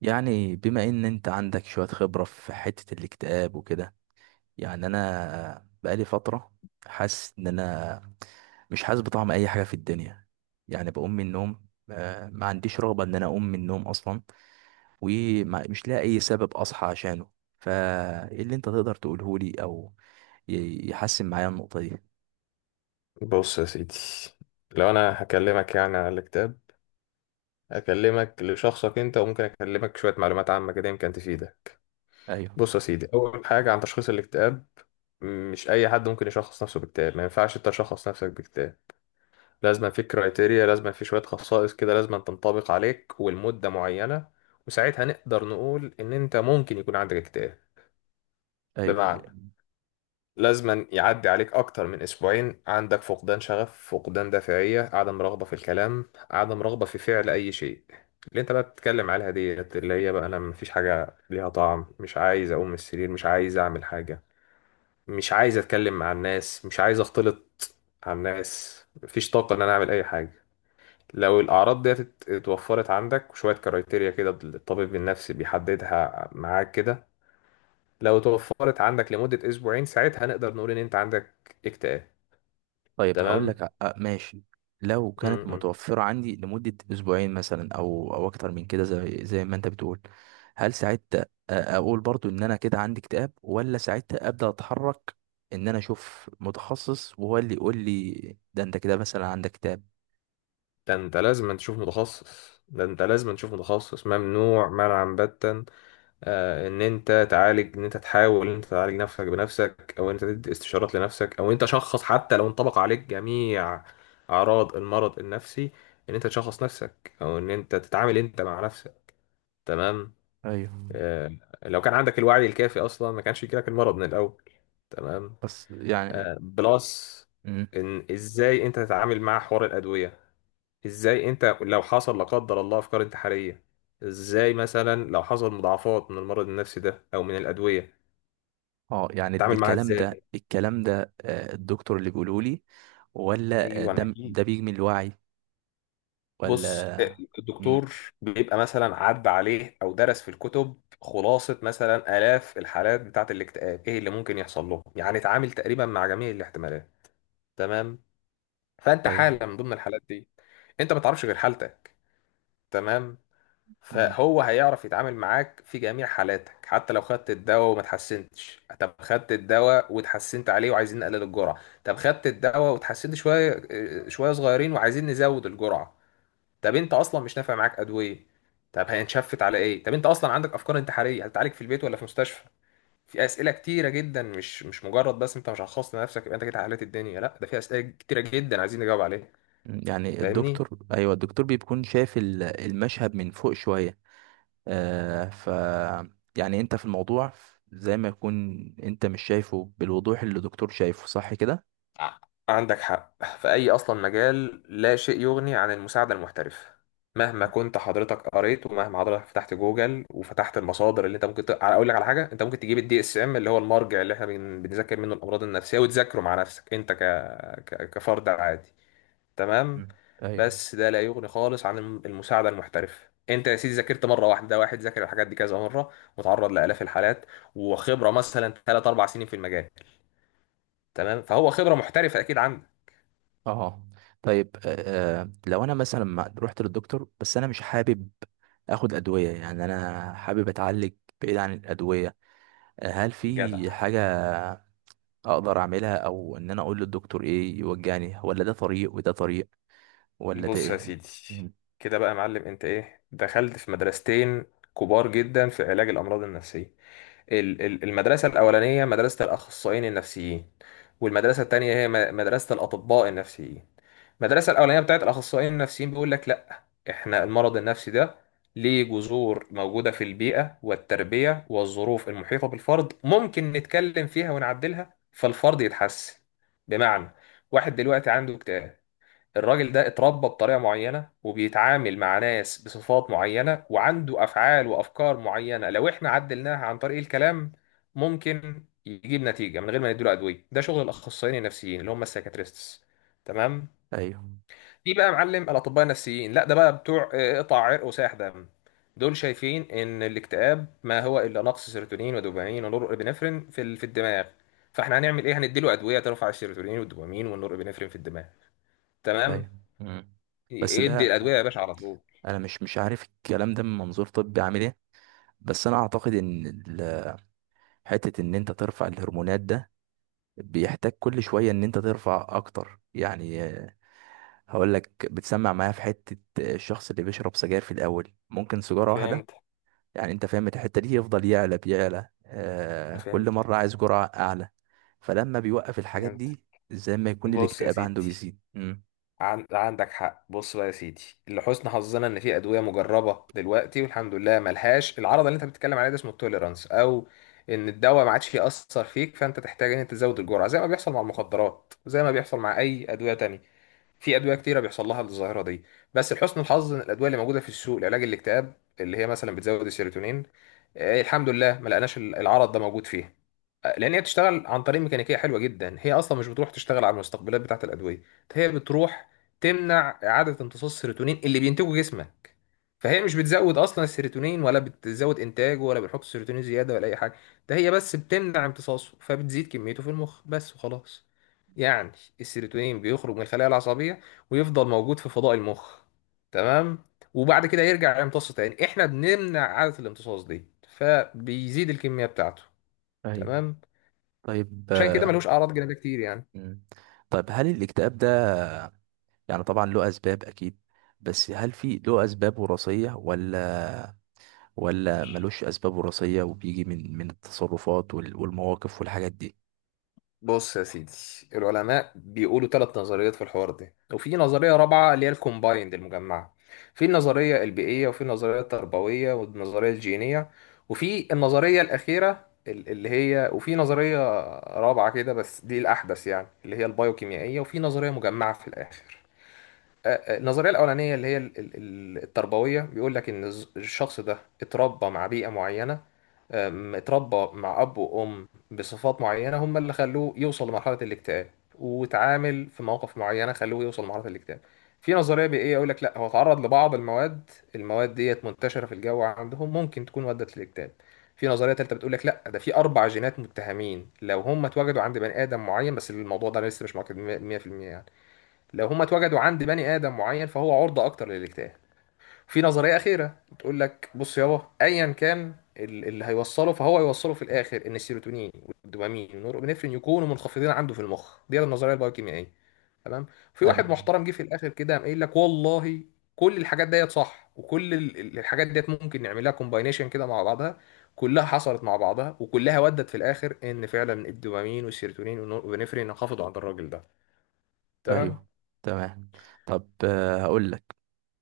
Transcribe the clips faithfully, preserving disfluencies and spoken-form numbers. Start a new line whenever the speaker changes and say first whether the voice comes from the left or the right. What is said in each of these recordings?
right: يعني بما ان انت عندك شوية خبرة في حتة الاكتئاب وكده. يعني انا بقالي فترة حاسس ان انا مش حاسس بطعم اي حاجة في الدنيا. يعني بقوم من النوم، آه، ما عنديش رغبة ان انا اقوم من النوم اصلا، ومش لاقي اي سبب اصحى عشانه. فايه اللي انت تقدر تقوله لي او ي- يحسن معايا النقطة دي؟
left: بص يا سيدي، لو انا هكلمك يعني على الكتاب هكلمك لشخصك انت، وممكن اكلمك شويه معلومات عامه كده يمكن تفيدك.
right: ايوه.
left: بص يا سيدي، اول حاجه عن تشخيص الاكتئاب، مش اي حد ممكن يشخص نفسه باكتئاب، ما ينفعش انت تشخص نفسك باكتئاب. لازم في كرايتيريا، لازم في شويه خصائص كده لازم تنطبق عليك ولمده معينه، وساعتها نقدر نقول ان انت ممكن يكون عندك اكتئاب.
right: ايوه.
left: بمعنى لازما يعدي عليك أكتر من أسبوعين، عندك فقدان شغف، فقدان دافعية، عدم رغبة في الكلام، عدم رغبة في فعل أي شيء. اللي أنت بقى بتتكلم عليها دي اللي هي بقى أنا مفيش حاجة ليها طعم، مش عايز أقوم من السرير، مش عايز أعمل حاجة، مش عايز أتكلم مع الناس، مش عايز أختلط مع الناس، مفيش طاقة إن أنا أعمل أي حاجة. لو الأعراض دي ات- اتوفرت عندك وشوية كرايتيريا كده الطبيب النفسي بيحددها معاك كده، لو توفرت عندك لمدة أسبوعين، ساعتها نقدر نقول إن أنت عندك اكتئاب.
right: طيب هقول
left: تمام.
right: لك، آه، آه، ماشي. لو كانت
left: امم
right: متوفرة عندي لمدة أسبوعين مثلا أو أو أكتر من كده، زي زي ما أنت بتقول، هل ساعتها، آه، أقول برضو إن أنا كده عندي اكتئاب، ولا ساعتها أبدأ أتحرك إن أنا أشوف متخصص وهو اللي يقول لي ده أنت كده مثلا عندك اكتئاب؟
left: ده انت لازم تشوف متخصص، ده انت لازم تشوف متخصص، ممنوع منعا باتا آه ان انت تعالج، ان انت تحاول ان انت تعالج نفسك بنفسك، او ان انت تدي استشارات لنفسك، او انت شخص حتى لو انطبق عليك جميع اعراض المرض النفسي ان انت تشخص نفسك او ان انت تتعامل انت مع نفسك. تمام.
right: أيوه.
left: آه، لو كان عندك الوعي الكافي اصلا ما كانش يجيلك المرض من الاول. تمام.
right: بس يعني.
left: آه بلس
right: مم.
left: ان ازاي انت تتعامل مع حوار الادويه، ازاي انت لو حصل لا قدر الله افكار انتحاريه، ازاي مثلا لو حصل مضاعفات من المرض النفسي ده او من الادويه
right: اه، يعني د-
left: تتعامل معاها
right: الكلام ده
left: ازاي.
right: الكلام ده آه، الدكتور اللي بيقوله لي، ولا آه،
left: ايوه
right: ده ده
left: اكيد.
right: بيجي من الوعي،
left: بص،
right: ولا؟ مم.
left: الدكتور بيبقى مثلا عدى عليه او درس في الكتب خلاصه مثلا الاف الحالات بتاعه الاكتئاب ايه اللي ممكن يحصل لهم، يعني اتعامل تقريبا مع جميع الاحتمالات. تمام. فانت حاله من ضمن الحالات دي، انت ما تعرفش غير حالتك. تمام.
right: ايوه.
left: فهو هيعرف يتعامل معاك في جميع حالاتك، حتى لو خدت الدواء وما اتحسنتش، طب خدت الدواء واتحسنت عليه وعايزين نقلل الجرعة، طب خدت الدواء واتحسنت شوية، آه، شوية صغيرين وعايزين نزود الجرعة، طب انت اصلا مش نافع معاك ادوية، طب هنشفت على ايه، طب انت اصلا عندك افكار انتحارية هتتعالج في البيت ولا في مستشفى؟ في اسئلة كتيرة جدا، مش مش مجرد بس انت مش هتخصص لنفسك يبقى انت كده حليت الدنيا، لا ده في اسئلة كتيرة جدا عايزين نجاوب عليها.
right: يعني
left: فاهمني؟
right: الدكتور، ايوه، الدكتور بيكون شايف ال- المشهد من فوق شويه. آه ف يعني انت في الموضوع زي ما يكون انت مش شايفه بالوضوح اللي الدكتور شايفه، صح كده؟
left: ع- عندك حق في أي أصلا مجال، لا شيء يغني عن المساعدة المحترفة. مهما كنت حضرتك قريت ومهما حضرتك فتحت جوجل وفتحت المصادر اللي انت ممكن ت... اقول لك على حاجه، انت ممكن تجيب الدي اس ام اللي هو المرجع اللي احنا بن... بنذاكر منه الامراض النفسيه وتذاكره مع نفسك انت ك... ك... كفرد عادي. تمام.
right: مم. ايوه.
left: بس ده لا يغني خالص عن الم- المساعده المحترفه، انت يا سيدي ذاكرت مره واحده، واحد ذاكر الحاجات دي كذا مره وتعرض لالاف الحالات وخبره مثلا ثلاث اربعة سنين في المجال. تمام، فهو خبره محترفه اكيد عنده.
right: اه. طيب، آه آه، لو انا مثلا ما رحت للدكتور، بس انا مش حابب اخد ادويه، يعني انا حابب اتعالج بعيد عن الادويه. آه، هل
left: جدع.
right: في حاجه اقدر اعملها، او ان انا اقول للدكتور ايه يوجهني، ولا ده طريق وده طريق، ولا ده
left: بص يا
right: ايه؟
left: سيدي، كده بقى يا معلم انت ايه، دخلت في مدرستين كبار جدا في علاج الامراض النفسيه. ال- ال- المدرسه الاولانيه مدرسه الاخصائيين النفسيين، والمدرسه التانية هي م- مدرسه الاطباء النفسيين. المدرسه الاولانيه بتاعت الاخصائيين النفسيين بيقول لك لا، احنا المرض النفسي ده ليه جذور موجوده في البيئه والتربيه والظروف المحيطه بالفرد، ممكن نتكلم فيها ونعدلها فالفرد يتحسن. بمعنى، واحد دلوقتي عنده اكتئاب، الراجل ده اتربى بطريقة معينة وبيتعامل مع ناس بصفات معينة وعنده أفعال وأفكار معينة، لو إحنا عدلناها عن طريق الكلام ممكن يجيب نتيجة من غير ما نديله أدوية. ده شغل الأخصائيين النفسيين اللي هم السايكاتريستس. تمام.
right: ايوه.
left: في بقى معلم الأطباء النفسيين، لا ده بقى بتوع آه، قطع عرق وساح دم. دول شايفين إن الاكتئاب ما هو إلا نقص سيروتونين ودوبامين ونورابينفرين في ال- في الدماغ. فإحنا هنعمل إيه؟ هنديله أدوية ترفع السيروتونين والدوبامين والنورابينفرين في الدماغ. تمام.
right: ايوه. مم. بس
left: يدي
right: ده،
left: الادويه يا باشا على طول.
right: انا مش مش عارف الكلام ده من منظور طبي عامل ايه، بس انا اعتقد ان ال- حته ان انت ترفع الهرمونات ده بيحتاج كل شويه ان انت ترفع اكتر، يعني آه، هقول لك، بتسمع معايا في حته. آه، الشخص اللي بيشرب سجاير في الاول ممكن سيجاره واحده،
left: فهمت.
right: يعني انت فاهم الحته دي، يفضل يعلى بيعلى آه كل
left: فهمت.
right: مره عايز جرعه اعلى، فلما بيوقف الحاجات
left: فهمت.
right: دي زي ما يكون
left: بص يا
right: الاكتئاب عنده
left: سيدي،
right: بيزيد. مم.
left: عن... عندك حق. بص بقى يا سيدي، لحسن حظنا ان في ادويه مجربه دلوقتي والحمد لله ملهاش العرض اللي انت بتتكلم عليه ده، اسمه التوليرانس، او ان الدواء ما عادش ياثر فيك فانت تحتاج ان انت تزود الجرعه زي ما بيحصل مع المخدرات، زي ما بيحصل مع اي ادويه تانية. في ادويه كتيره بيحصل لها الظاهره دي، بس لحسن الحظ ان الادويه اللي موجوده في السوق لعلاج الاكتئاب اللي هي مثلا بتزود السيروتونين، آه، الحمد لله ما لقناش العرض ده موجود فيها. لان هي بتشتغل عن طريق ميكانيكيه حلوه جدا، هي اصلا مش بتروح تشتغل على المستقبلات بتاعه الادويه، هي بتروح تمنع اعاده امتصاص السيروتونين اللي بينتجه جسمك. فهي مش بتزود اصلا السيروتونين، ولا بتزود انتاجه، ولا بتحط السيروتونين زياده، ولا اي حاجه، ده هي بس بتمنع امتصاصه فبتزيد كميته في المخ بس وخلاص. يعني السيروتونين بيخرج من الخلايا العصبيه ويفضل موجود في فضاء المخ، تمام، وبعد كده يرجع يمتص تاني، احنا بنمنع عاده الامتصاص دي فبيزيد الكميه بتاعته.
right: ايوه.
left: تمام.
right: طيب.
left: عشان كده ملوش اعراض جانبيه كتير يعني.
right: مم. طيب هل الاكتئاب ده، يعني طبعا له اسباب اكيد، بس هل في له اسباب وراثيه، ولا ولا ملوش اسباب وراثيه وبيجي من من التصرفات وال- والمواقف والحاجات دي؟
left: بص يا سيدي، العلماء بيقولوا ثلاث نظريات في الحوار ده، وفي نظريه رابعه اللي هي الكومبايند المجمعه. في النظريه البيئيه، وفي النظريه التربويه، والنظريه الجينيه، وفي النظريه الاخيره ال- اللي هي وفي نظريه رابعه كده بس دي الاحدث يعني اللي هي البايوكيميائيه، وفي نظريه مجمعه في الاخر. آه، آه، النظريه الاولانيه اللي هي ال- ال- ال- التربويه، بيقول لك ان الز- الشخص ده اتربى مع بيئه معينه، أم، اتربى مع اب وام بصفات معينه هم اللي خلوه يوصل لمرحله الاكتئاب، واتعامل في مواقف معينه خلوه يوصل لمرحله الاكتئاب. في نظريه بيئيه يقول لك لا، هو اتعرض لبعض المواد، المواد ديت منتشره في الجو عندهم ممكن تكون ودت للاكتئاب. في نظريه ثالثه بتقول لك لا، ده في اربع جينات متهمين لو هم اتوجدوا عند بني ادم معين، بس الموضوع ده لسه مش مؤكد مية في المية يعني. لو هم اتوجدوا عند بني آدم معين فهو عرضة أكتر للاجتهاد. في نظرية أخيرة بتقول لك بص يابا، أيا كان ال- اللي هيوصله فهو هيوصله في الآخر إن السيروتونين والدوبامين والنورابينفرين يكونوا منخفضين عنده في المخ، دي النظرية البايوكيميائية. تمام. في واحد محترم جه في الآخر كده قام قايل لك والله كل الحاجات ديت صح وكل ال- ال- الحاجات ديت ممكن نعملها كومباينيشن كده مع بعضها، كلها حصلت مع بعضها وكلها ودت في الآخر إن فعلا الدوبامين والسيروتونين والنورابينفرين انخفضوا عند الراجل ده. تمام.
right: ايوه. تمام. طب، آه، هقول لك،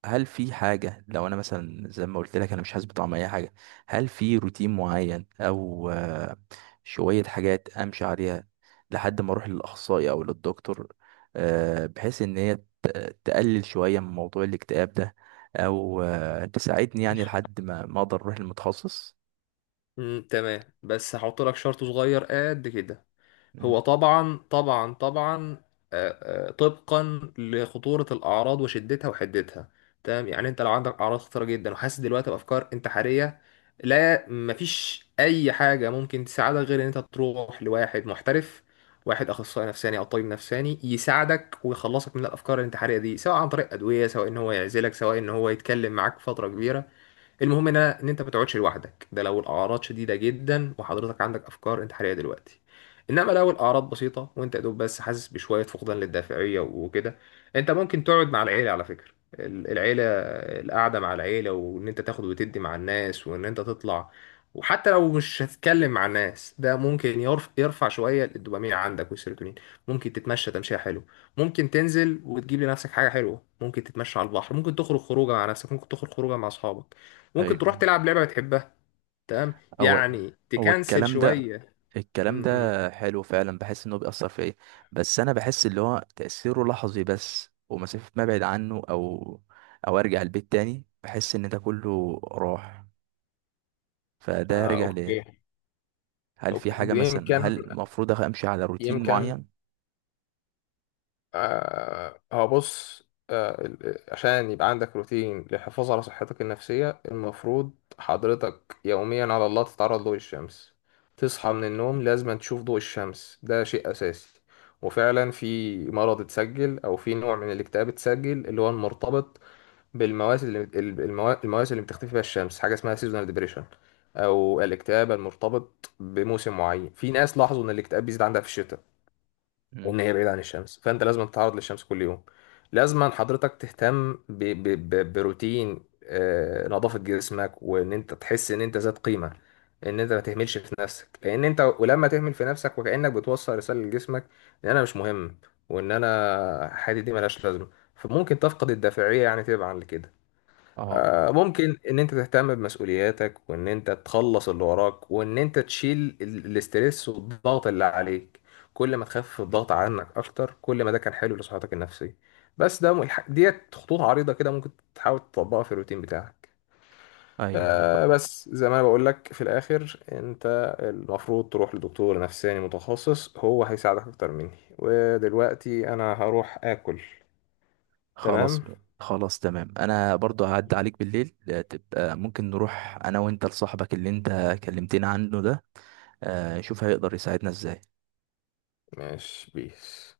right: هل في حاجة لو انا مثلا زي ما قلت لك انا مش حاسس بطعم اي حاجة، هل في روتين معين او آه، شوية حاجات امشي عليها لحد ما اروح للاخصائي او للدكتور، آه، بحيث ان هي ت- تقلل شوية من موضوع الاكتئاب ده، او آه، تساعدني يعني لحد ما ما اقدر اروح للمتخصص.
left: امم تمام، بس هحط لك شرط صغير قد كده.
right: مم.
left: هو طبعا طبعا طبعا آه، آه، طبقا لخطورة الأعراض وشدتها وحدتها. تمام، يعني أنت لو عندك أعراض خطيرة جدا وحاسس دلوقتي بأفكار انتحارية، لا مفيش أي حاجة ممكن تساعدك غير إن أنت تروح لواحد محترف، واحد أخصائي نفساني أو طبيب نفساني يساعدك ويخلصك من الأفكار الانتحارية دي، سواء عن طريق أدوية، سواء إن هو يعزلك، سواء إن هو يتكلم معاك فترة كبيرة. المهم ان أنا- ان انت ما تقعدش لوحدك، ده لو الاعراض شديده جدا وحضرتك عندك افكار انتحاريه دلوقتي. انما لو الاعراض بسيطه وانت يا دوب بس حاسس بشويه فقدان للدافعيه وكده، انت ممكن تقعد مع العيله. على فكره ال- العيله، القعده مع العيله، وان انت تاخد وتدي مع الناس، وان انت تطلع، وحتى لو مش هتتكلم مع الناس ده ممكن يرف- يرفع شويه الدوبامين عندك والسيروتونين. ممكن تتمشى تمشيه حلو، ممكن تنزل وتجيب لنفسك حاجه حلوه، ممكن تتمشى على البحر، ممكن تخرج خروجه مع نفسك، ممكن تخرج خروجه مع اصحابك، ممكن تروح
right: ايوه.
left: تلعب لعبة بتحبها. تمام،
right: هو
left: يعني
right: هو
left: تكنسل
right: الكلام ده
left: شوية.
right: الكلام
left: م -م.
right: ده حلو فعلا، بحس انه بيأثر فيا، بس انا بحس اللي هو تأثيره لحظي بس، ومسافة ما ابعد عنه او او ارجع البيت تاني بحس ان ده كله راح، فده
left: آه
right: رجع
left: أوكي.
right: ليه. هل في
left: أوكي.
right: حاجة مثلا،
left: يمكن.
right: هل المفروض أخ- امشي على روتين
left: يمكن
right: معين؟
left: آه، هو بص، آه ال- ال- عشان يبقى عندك روتين للحفاظ على صحتك النفسية، المفروض حضرتك يوميا على الله تتعرض لضوء الشمس، تصحى من النوم لازم تشوف ضوء الشمس، ده شيء أساسي. وفعلا في مرض اتسجل أو في نوع من الاكتئاب اتسجل اللي هو المرتبط بالمواسم، اللي ال- الموا- المواسم اللي بتختفي فيها الشمس، حاجه اسمها سيزونال ديبريشن او الاكتئاب المرتبط بموسم معين. في ناس لاحظوا ان الاكتئاب بيزيد عندها في الشتاء
right: مم.
left: وان هي بعيده عن الشمس، فانت لازم تتعرض للشمس كل يوم. لازم حضرتك تهتم ب... ب... ب... بروتين آه، نظافه جسمك وان انت تحس ان انت ذات قيمه، ان انت ما تهملش في نفسك، لان انت ولما تهمل في نفسك وكانك بتوصل رساله لجسمك ان انا مش مهم وان انا حياتي دي ملهاش لازمه، فممكن تفقد الدافعيه يعني تبعا لكده.
right: اه.
left: آه، ممكن ان انت تهتم بمسؤولياتك، وان انت تخلص اللي وراك، وان انت تشيل ال- الاسترس والضغط اللي عليك. كل ما تخفف الضغط عنك اكتر كل ما ده كان حلو لصحتك النفسية. بس ده م- الح- ديت خطوط عريضة كده ممكن تحاول تطبقها في الروتين بتاعك.
right: ايوه.
left: آه بس زي ما انا بقول لك في الاخر، انت المفروض تروح لدكتور نفساني متخصص، هو هيساعدك اكتر مني، ودلوقتي انا هروح اكل.
right: خلاص.
left: تمام.
right: خلاص تمام، انا برضو هعدي عليك بالليل، آه، تبقى ممكن نروح انا وانت لصاحبك اللي انت كلمتنا عنه ده، آه، نشوف هيقدر يساعدنا ازاي.
left: ماشي بيس.